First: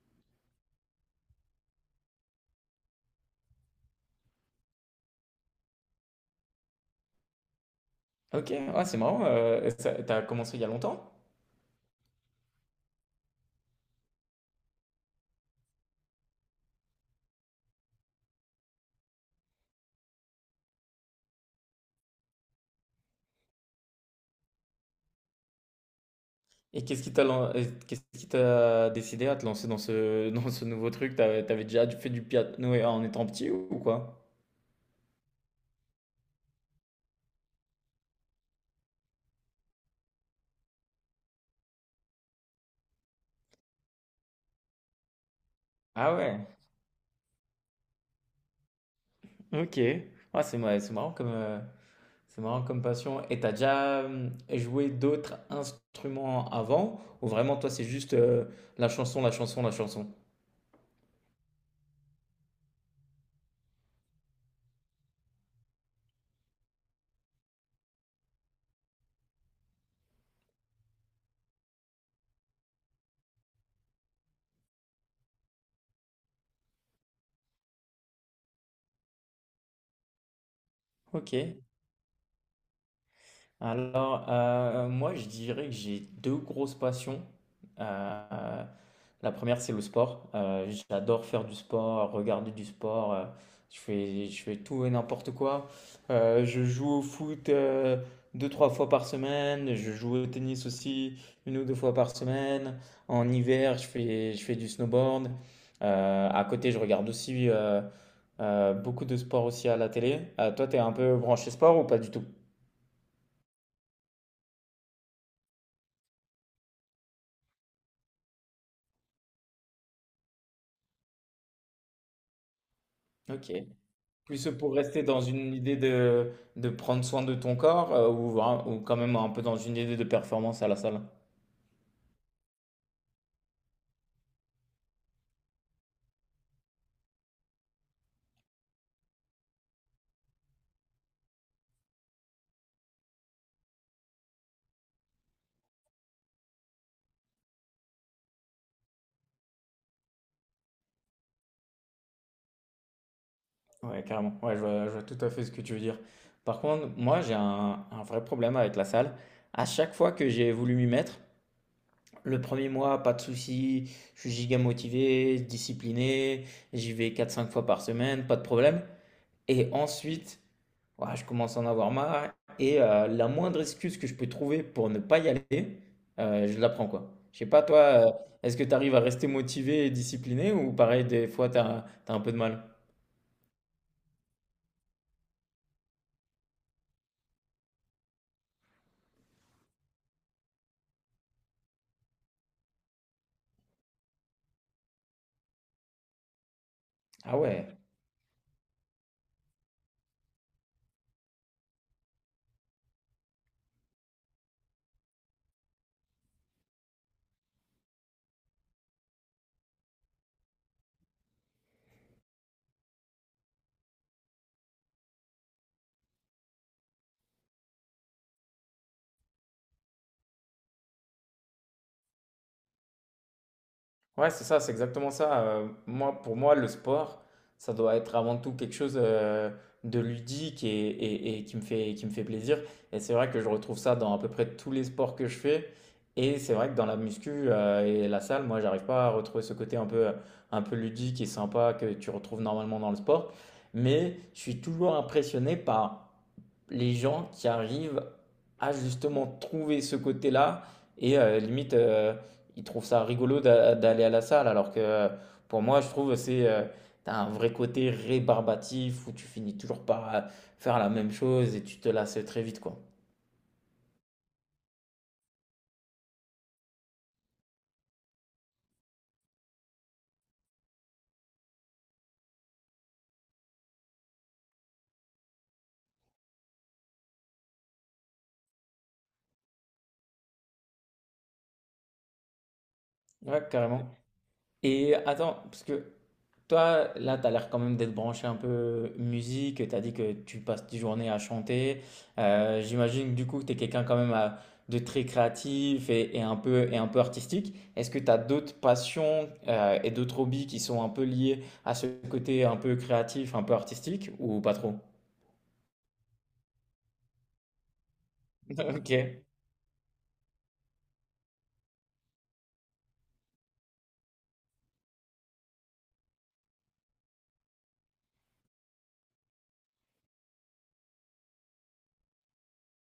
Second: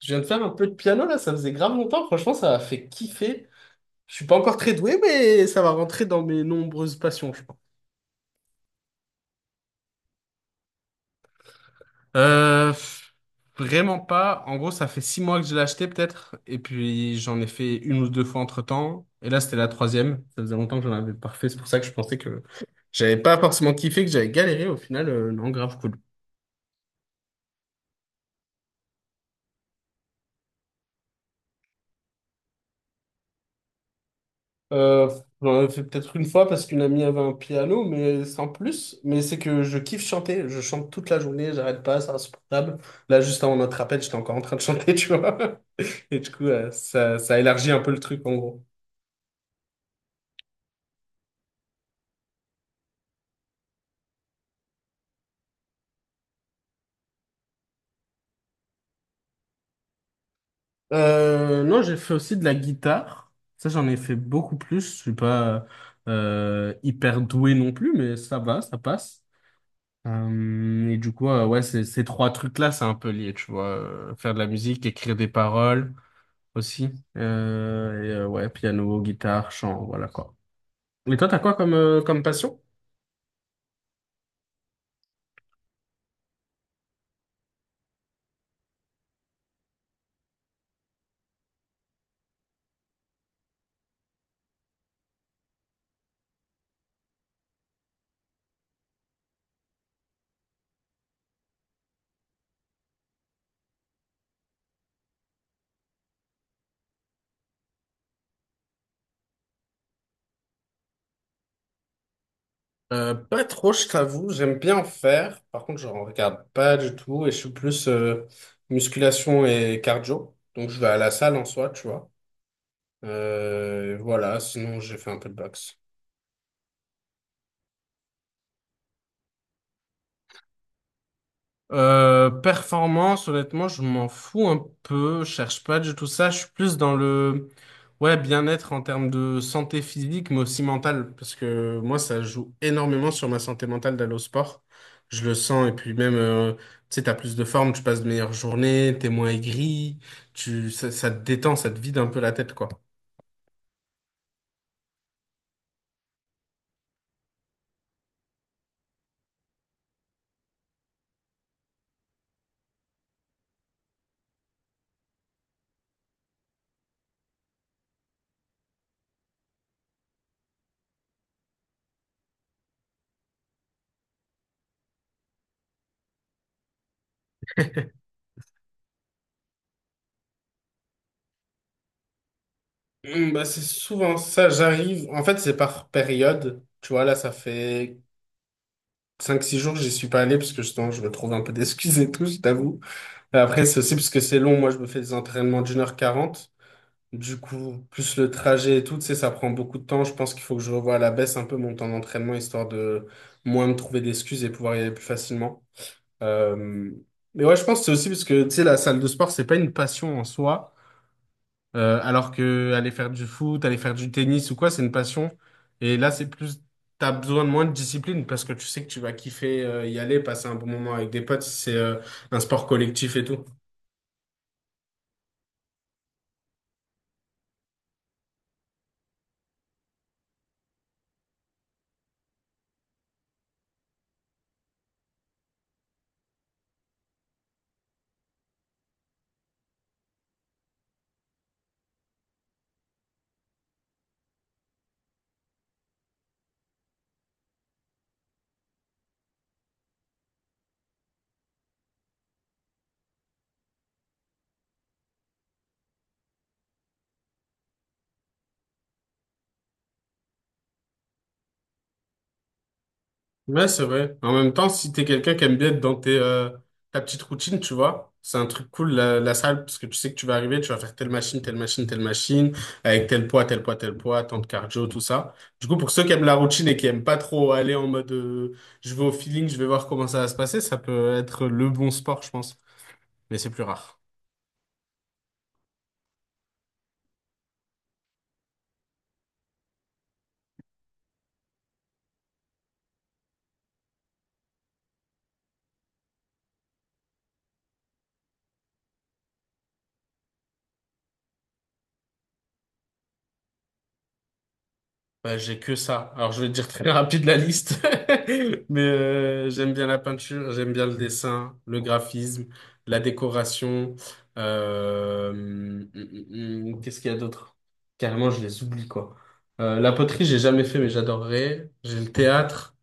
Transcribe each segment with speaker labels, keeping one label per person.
Speaker 1: Je viens de faire un peu de piano là, ça faisait grave longtemps. Franchement, ça m'a fait kiffer. Je suis pas encore très doué, mais ça va rentrer dans mes nombreuses passions, je pense.
Speaker 2: Ok, ah c'est marrant. T'as commencé il y a longtemps?
Speaker 1: Euh, pff, Vraiment pas. En gros, ça fait 6 mois que je l'ai acheté peut-être, et puis j'en ai fait 1 ou 2 fois entre-temps. Et là, c'était la troisième. Ça faisait longtemps que j'en avais pas refait. C'est pour ça que je pensais que j'avais pas forcément kiffé, que j'avais galéré. Au final, non, grave cool.
Speaker 2: Et qu'est-ce qui t'a décidé à te lancer dans ce, dans ce nouveau truc? T'avais déjà fait du piano en étant petit ou quoi?
Speaker 1: Euh, J'en avais fait peut-être une fois parce qu'une amie avait un piano, mais sans plus. Mais c'est que je kiffe chanter. Je chante toute la journée, j'arrête pas, c'est insupportable. Là, juste avant notre appel, j'étais encore en train de chanter, tu vois.
Speaker 2: Ah
Speaker 1: Et du coup,
Speaker 2: ouais,
Speaker 1: ça élargit un peu le truc, en gros.
Speaker 2: ok. Ah c'est marrant comme, c'est marrant comme passion. Et t'as déjà joué d'autres instruments avant? Ou vraiment, toi, c'est juste la chanson, la chanson, la chanson?
Speaker 1: Non, j'ai fait aussi de la guitare. Ça, j'en ai fait beaucoup plus. Je suis pas hyper doué non plus, mais ça va, ça passe. Et du coup, ouais, ces trois trucs-là, c'est un peu lié, tu vois. Faire de la musique, écrire des paroles aussi. Et, ouais, piano, guitare, chant, voilà quoi. Et toi,
Speaker 2: Ok.
Speaker 1: t'as quoi comme passion?
Speaker 2: Alors, moi, je dirais que j'ai deux grosses passions. Euh, la première, c'est le sport. J'adore faire du sport, regarder du sport. Je fais tout et n'importe quoi. Je joue au foot deux, trois fois par semaine. Je joue au tennis aussi une ou deux fois par semaine. En hiver, je fais du snowboard. À côté, je regarde aussi beaucoup de sports aussi à la télé. Toi, t'es un peu branché sport ou pas du tout?
Speaker 1: Pas trop, je t'avoue. J'aime bien en faire. Par contre, je ne regarde pas du tout et je suis plus musculation et cardio. Donc, je vais à la salle en soi, tu vois.
Speaker 2: Ok.
Speaker 1: Voilà,
Speaker 2: Plus pour
Speaker 1: sinon j'ai
Speaker 2: rester
Speaker 1: fait un
Speaker 2: dans
Speaker 1: peu de
Speaker 2: une idée
Speaker 1: boxe.
Speaker 2: de prendre soin de ton corps ou quand même un peu dans une idée de performance à la salle.
Speaker 1: Performance, honnêtement, je m'en fous un peu, je cherche pas du tout ça, je suis plus dans le ouais, bien-être en termes de santé physique, mais aussi mentale, parce que moi, ça joue énormément sur ma santé mentale d'aller au sport. Je le sens, et puis même, tu sais, t'as plus de forme, tu passes de meilleures journées, t'es moins aigri, ça te détend, ça te vide un peu la tête, quoi.
Speaker 2: Ouais, carrément. Ouais, je vois tout à fait ce que tu veux dire. Par contre, moi, un vrai problème avec la salle. À chaque fois que j'ai voulu m'y mettre, le premier mois, pas de souci, je suis giga motivé, discipliné, j'y vais quatre cinq fois par semaine, pas de problème. Et ensuite, ouah, je commence à en avoir marre. Et la moindre excuse que je peux trouver pour ne pas y aller, je la prends quoi. Je sais pas, toi, est-ce que tu arrives à rester motivé et discipliné ou pareil, des fois, tu as, un peu de mal?
Speaker 1: Bah, c'est souvent ça, j'arrive. En fait, c'est par période. Tu vois, là, ça fait 5, 6 jours, j'y suis pas allé parce que justement, je me trouve un peu d'excuses et tout, je t'avoue. Et après, c'est aussi parce que c'est long. Moi, je me fais des entraînements d'1h40.
Speaker 2: Ah
Speaker 1: Du
Speaker 2: ouais.
Speaker 1: coup, plus le trajet et tout, tu sais, ça prend beaucoup de temps. Je pense qu'il faut que je revoie à la baisse un peu mon temps d'entraînement histoire de moins me trouver d'excuses et pouvoir y aller plus facilement. Euh, Mais ouais, je pense que c'est aussi parce que, tu sais, la salle de sport, c'est pas une passion en soi. Alors que aller faire du foot, aller faire du tennis ou quoi, c'est une passion. Et là, c'est plus, t'as besoin de moins de discipline parce que tu sais que tu vas kiffer y aller, passer un bon moment avec des potes si c'est un sport collectif et tout.
Speaker 2: Ouais, c'est ça, c'est exactement ça. Moi, pour moi, le sport, ça doit être avant tout quelque chose de ludique et qui me fait plaisir. Et c'est vrai que je retrouve ça dans à peu près tous les sports que je fais. Et c'est vrai que dans la muscu et la salle, moi, j'arrive pas à retrouver ce côté un peu ludique et sympa que tu retrouves normalement dans le sport. Mais je suis toujours impressionné par les gens qui arrivent à justement trouver ce côté-là et limite ils trouvent ça rigolo d'aller à la salle alors que pour moi je trouve c'est t'as un vrai côté rébarbatif où tu finis toujours par faire la même chose et tu te lasses très vite quoi.
Speaker 1: Ouais, c'est vrai. En même temps, si t'es quelqu'un qui aime bien être dans ta petite routine, tu vois, c'est un truc cool, la salle, parce que tu sais que tu vas arriver, tu vas faire telle machine, telle machine, telle machine, avec tel poids, tel poids, tel poids, tant de cardio, tout ça. Du coup, pour ceux qui aiment la routine et qui aiment pas trop aller en mode, je vais au feeling, je vais voir comment ça va se passer, ça peut être le bon sport, je pense. Mais
Speaker 2: Ouais,
Speaker 1: c'est plus
Speaker 2: carrément.
Speaker 1: rare.
Speaker 2: Et attends, parce que toi, là, tu as l'air quand même d'être branché un peu musique. Tu as dit que tu passes tes journées à chanter. J'imagine que du coup que tu es quelqu'un de très créatif et un peu artistique. Est-ce que tu as d'autres passions et d'autres hobbies qui sont un peu liés à ce côté un peu créatif, un peu artistique ou pas trop?
Speaker 1: Bah, j'ai que ça. Alors, je vais te dire très rapide la liste, mais
Speaker 2: Ok.
Speaker 1: j'aime bien la peinture, j'aime bien le dessin, le graphisme, la décoration. Qu'est-ce qu'il y a d'autre? Carrément, je les oublie, quoi. La poterie, j'ai jamais fait, mais j'adorerais. J'ai le théâtre.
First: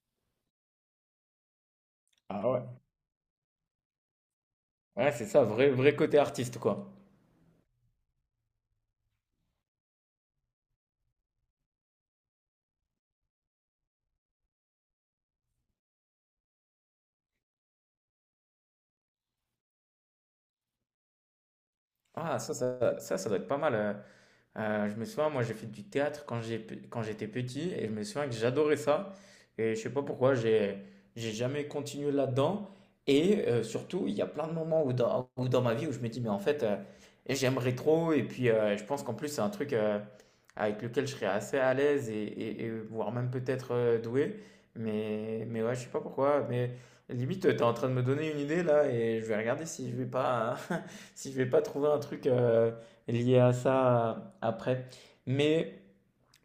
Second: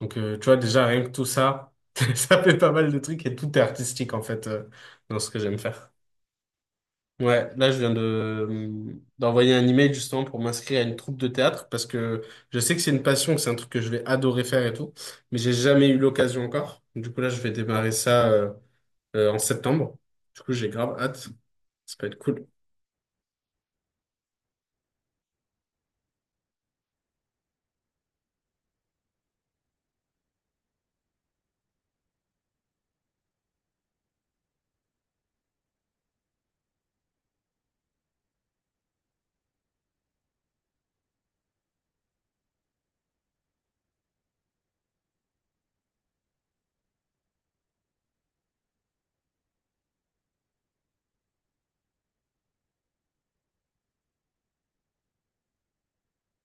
Speaker 1: Donc, tu vois, déjà, rien que tout ça, ça
Speaker 2: Ah
Speaker 1: fait
Speaker 2: ouais.
Speaker 1: pas mal de trucs et tout est artistique, en fait,
Speaker 2: Ouais,
Speaker 1: dans
Speaker 2: c'est
Speaker 1: ce que
Speaker 2: ça,
Speaker 1: j'aime
Speaker 2: vrai,
Speaker 1: faire.
Speaker 2: vrai côté artiste, quoi.
Speaker 1: Ouais, là je viens de d'envoyer un email justement pour m'inscrire à une troupe de théâtre parce que je sais que c'est une passion, que c'est un truc que je vais adorer faire et tout, mais j'ai jamais eu l'occasion encore. Du coup là je vais démarrer ça en septembre. Du coup j'ai grave hâte, ça peut être
Speaker 2: Ah,
Speaker 1: cool.
Speaker 2: ça doit être pas mal. Je me souviens, moi j'ai fait du théâtre quand j'étais petit et je me souviens que j'adorais ça. Et je sais pas pourquoi, j'ai jamais continué là-dedans. Et surtout, il y a plein de moments où dans ma vie où je me dis, mais en fait, j'aimerais trop. Et puis, je pense qu'en plus, c'est un truc avec lequel je serais assez à l'aise et voire même peut-être doué. Mais ouais, je sais pas pourquoi. Mais limite, tu es en train de me donner une idée là et je vais regarder si je vais pas, si je vais pas trouver un truc. Lié à ça après. Mais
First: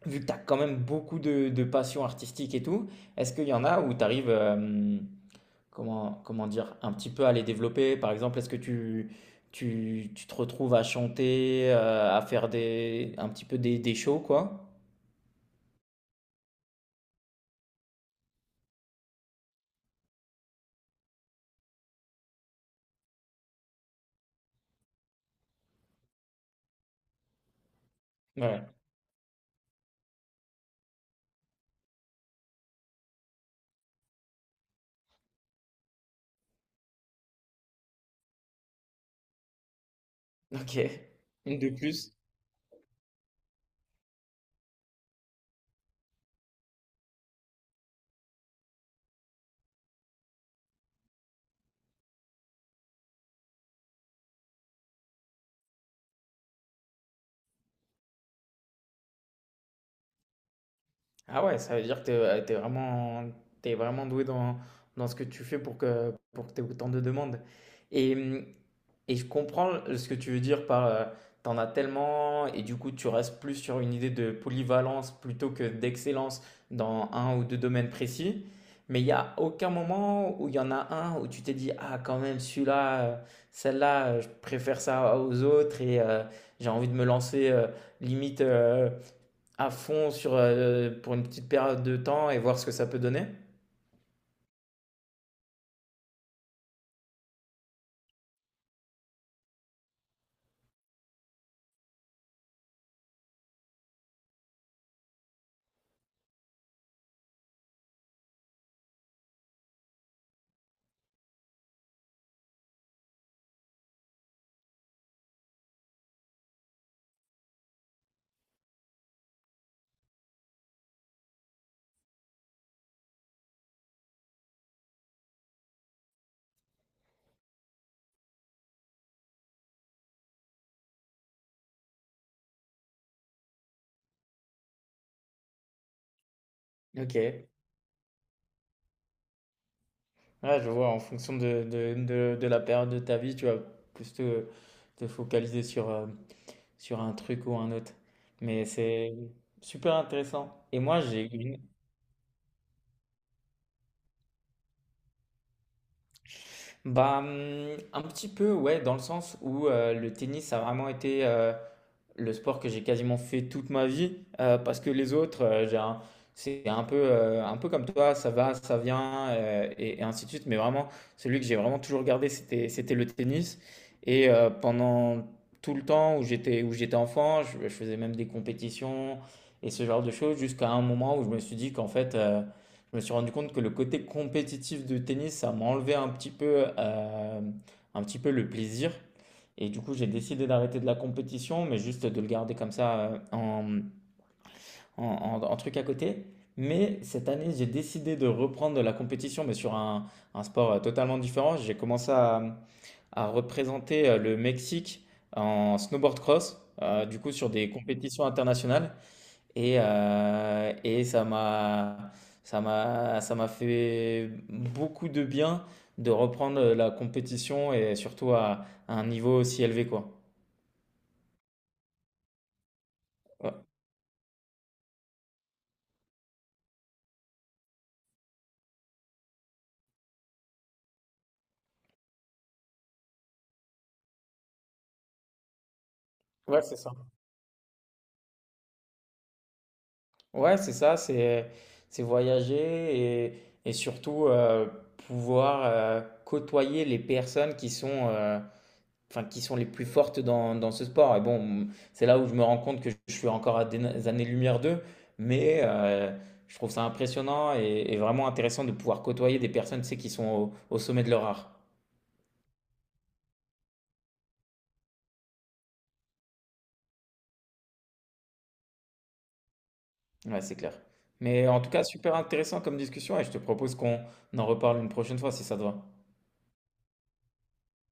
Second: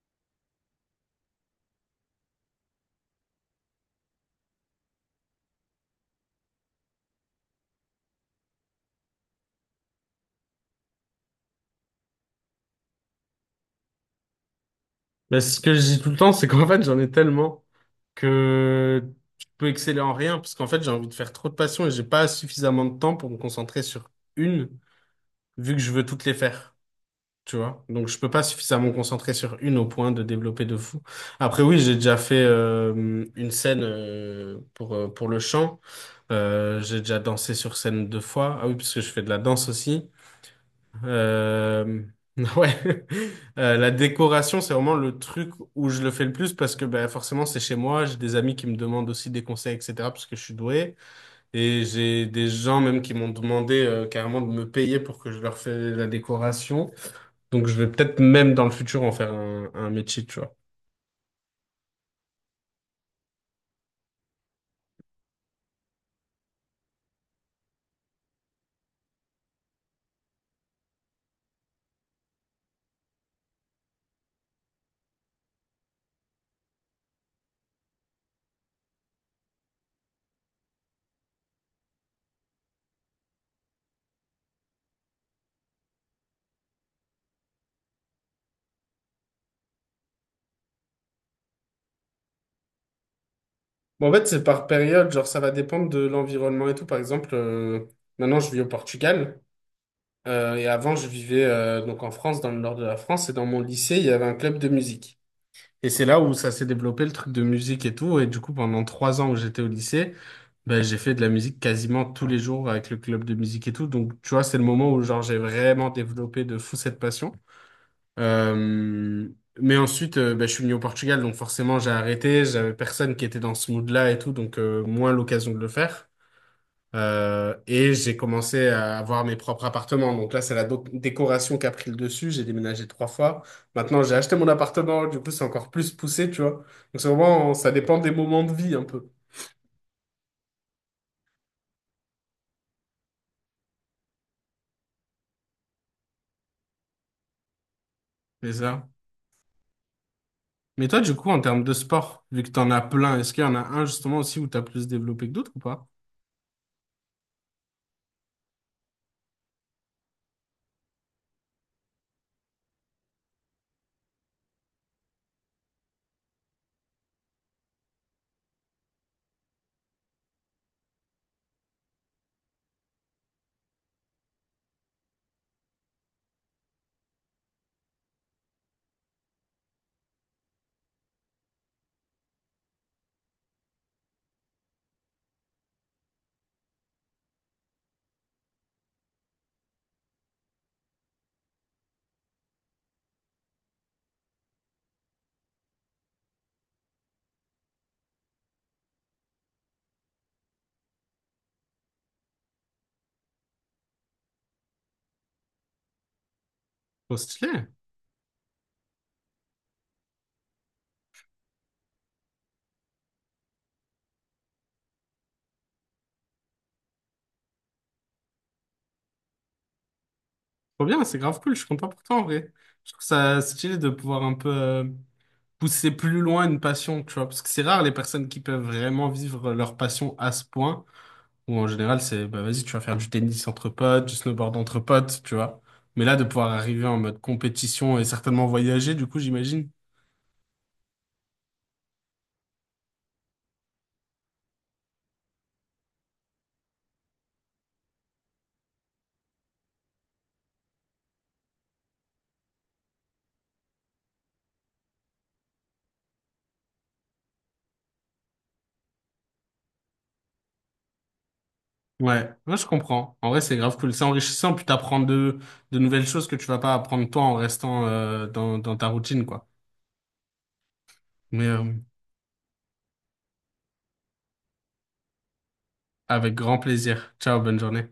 Speaker 2: vu que tu as quand même beaucoup de passion artistique et tout, est-ce qu'il y en a où tu arrives, comment dire, un petit peu à les développer? Par exemple, est-ce que tu te retrouves à chanter, à faire un petit peu des shows, quoi?
Speaker 1: Mais ce que je dis tout le temps, c'est qu'en fait j'en ai tellement que je peux exceller en rien parce qu'en fait j'ai envie de faire trop de passions et j'ai pas suffisamment de temps pour me concentrer sur une vu que je veux toutes les faire. Tu vois? Donc, je peux pas
Speaker 2: Ouais.
Speaker 1: suffisamment me concentrer sur une au point de développer de fou. Après, oui, j'ai déjà fait une scène pour le chant. J'ai déjà dansé sur scène 2 fois. Ah oui, parce que je fais de la danse aussi.
Speaker 2: Ok. De
Speaker 1: Euh,
Speaker 2: plus.
Speaker 1: ouais. La décoration, c'est vraiment le truc où je le fais le plus parce que ben, forcément, c'est chez moi. J'ai des amis qui me demandent aussi des conseils, etc. parce que je suis doué. Et j'ai des gens même qui m'ont demandé carrément de me payer pour que je leur fasse la décoration. Donc je vais peut-être même dans le futur en faire un métier, tu vois.
Speaker 2: Ah ouais, ça veut dire que t'es vraiment doué dans ce que tu fais pour que tu autant de demandes. Et, hum, et je comprends ce que tu veux dire par t'en as tellement et du coup tu restes plus sur une idée de polyvalence plutôt que d'excellence dans un ou deux domaines précis. Mais il n'y a aucun moment où il y en a un où tu t'es dit, ah quand même celui-là, celle-là, je préfère ça aux autres et j'ai envie de me lancer limite. À fond sur, pour une petite période de temps et voir ce que ça peut donner?
Speaker 1: Bon, en fait, c'est par période, genre ça va dépendre de l'environnement et tout. Par exemple, maintenant je vis au Portugal et avant je vivais donc en France, dans le nord de la France et dans mon lycée il y avait un club de musique. Et c'est là où ça s'est développé le truc de musique et tout. Et du coup, pendant 3 ans où j'étais au lycée, ben, j'ai fait de la musique quasiment tous les jours avec le club de musique et tout. Donc tu vois, c'est le moment où genre j'ai vraiment développé de fou cette passion. Euh, mais ensuite, bah, je suis venu au Portugal, donc forcément j'ai arrêté. J'avais personne qui était dans ce mood-là et tout, donc moins l'occasion de le faire. Et j'ai commencé à avoir mes propres appartements. Donc là, c'est la décoration qui a pris le dessus. J'ai déménagé 3 fois. Maintenant, j'ai acheté mon appartement. Du coup, c'est encore plus poussé, tu vois. Donc c'est
Speaker 2: Ok. Ouais,
Speaker 1: vraiment, ça dépend des moments de vie un peu.
Speaker 2: je vois, en fonction de la période de ta vie, tu vas plus te focaliser sur, sur un truc ou un autre.
Speaker 1: C'est
Speaker 2: Mais
Speaker 1: ça.
Speaker 2: c'est super intéressant. Et
Speaker 1: Mais
Speaker 2: moi,
Speaker 1: toi, du
Speaker 2: j'ai
Speaker 1: coup, en
Speaker 2: une...
Speaker 1: termes de sport, vu que t'en as plein, est-ce qu'il y en a un justement aussi où t'as plus développé que d'autres ou pas?
Speaker 2: Bah, un petit peu, ouais, dans le sens où le tennis a vraiment été... le sport que j'ai quasiment fait toute ma vie, parce que les autres, c'est un peu comme toi, ça va, ça vient, et ainsi de suite. Mais vraiment, celui que j'ai vraiment toujours gardé, c'était le tennis. Et pendant tout le temps où j'étais enfant, je faisais même des compétitions et ce genre de choses, jusqu'à un moment où je me suis dit qu'en fait, je me suis rendu compte que le côté compétitif du tennis, ça m'enlevait un petit peu le plaisir. Et du coup, j'ai décidé d'arrêter de la compétition, mais juste de le garder comme ça en truc à côté. Mais cette année, j'ai décidé de reprendre de la compétition, mais sur un sport totalement différent. À représenter le Mexique en snowboard cross,
Speaker 1: Trop
Speaker 2: du coup sur
Speaker 1: stylé.
Speaker 2: des compétitions internationales. Et, ça m'a fait beaucoup de bien de reprendre la compétition et surtout à un niveau aussi élevé, quoi.
Speaker 1: Trop bien, c'est grave cool, je suis content pour toi en vrai. Je trouve ça
Speaker 2: Ouais.
Speaker 1: stylé de pouvoir un peu pousser plus loin une passion, tu vois, parce que c'est rare les personnes qui peuvent vraiment vivre leur passion à ce point, où en général c'est, bah vas-y, tu vas faire du tennis entre potes, du snowboard entre potes, tu vois. Mais là, de pouvoir
Speaker 2: Ouais, c'est
Speaker 1: arriver
Speaker 2: ça.
Speaker 1: en mode compétition et certainement voyager, du coup, j'imagine.
Speaker 2: Ouais, c'est ça, c'est voyager et surtout pouvoir côtoyer les personnes qui sont, enfin, qui sont les plus fortes dans ce sport. Et bon, c'est là où je me rends compte que je suis encore à des années-lumière d'eux, mais je trouve ça impressionnant et vraiment intéressant de pouvoir côtoyer des personnes, tu sais, qui sont au, au sommet de leur art.
Speaker 1: Ouais, moi je comprends. En vrai, c'est grave cool, c'est enrichissant, puis t'apprends de nouvelles choses que tu vas pas apprendre toi en restant dans ta routine, quoi.
Speaker 2: Ouais, c'est clair.
Speaker 1: Mais
Speaker 2: Mais en tout cas, super intéressant comme discussion et je te propose qu'on en reparle une prochaine fois si ça te va.
Speaker 1: avec grand plaisir. Ciao, bonne journée.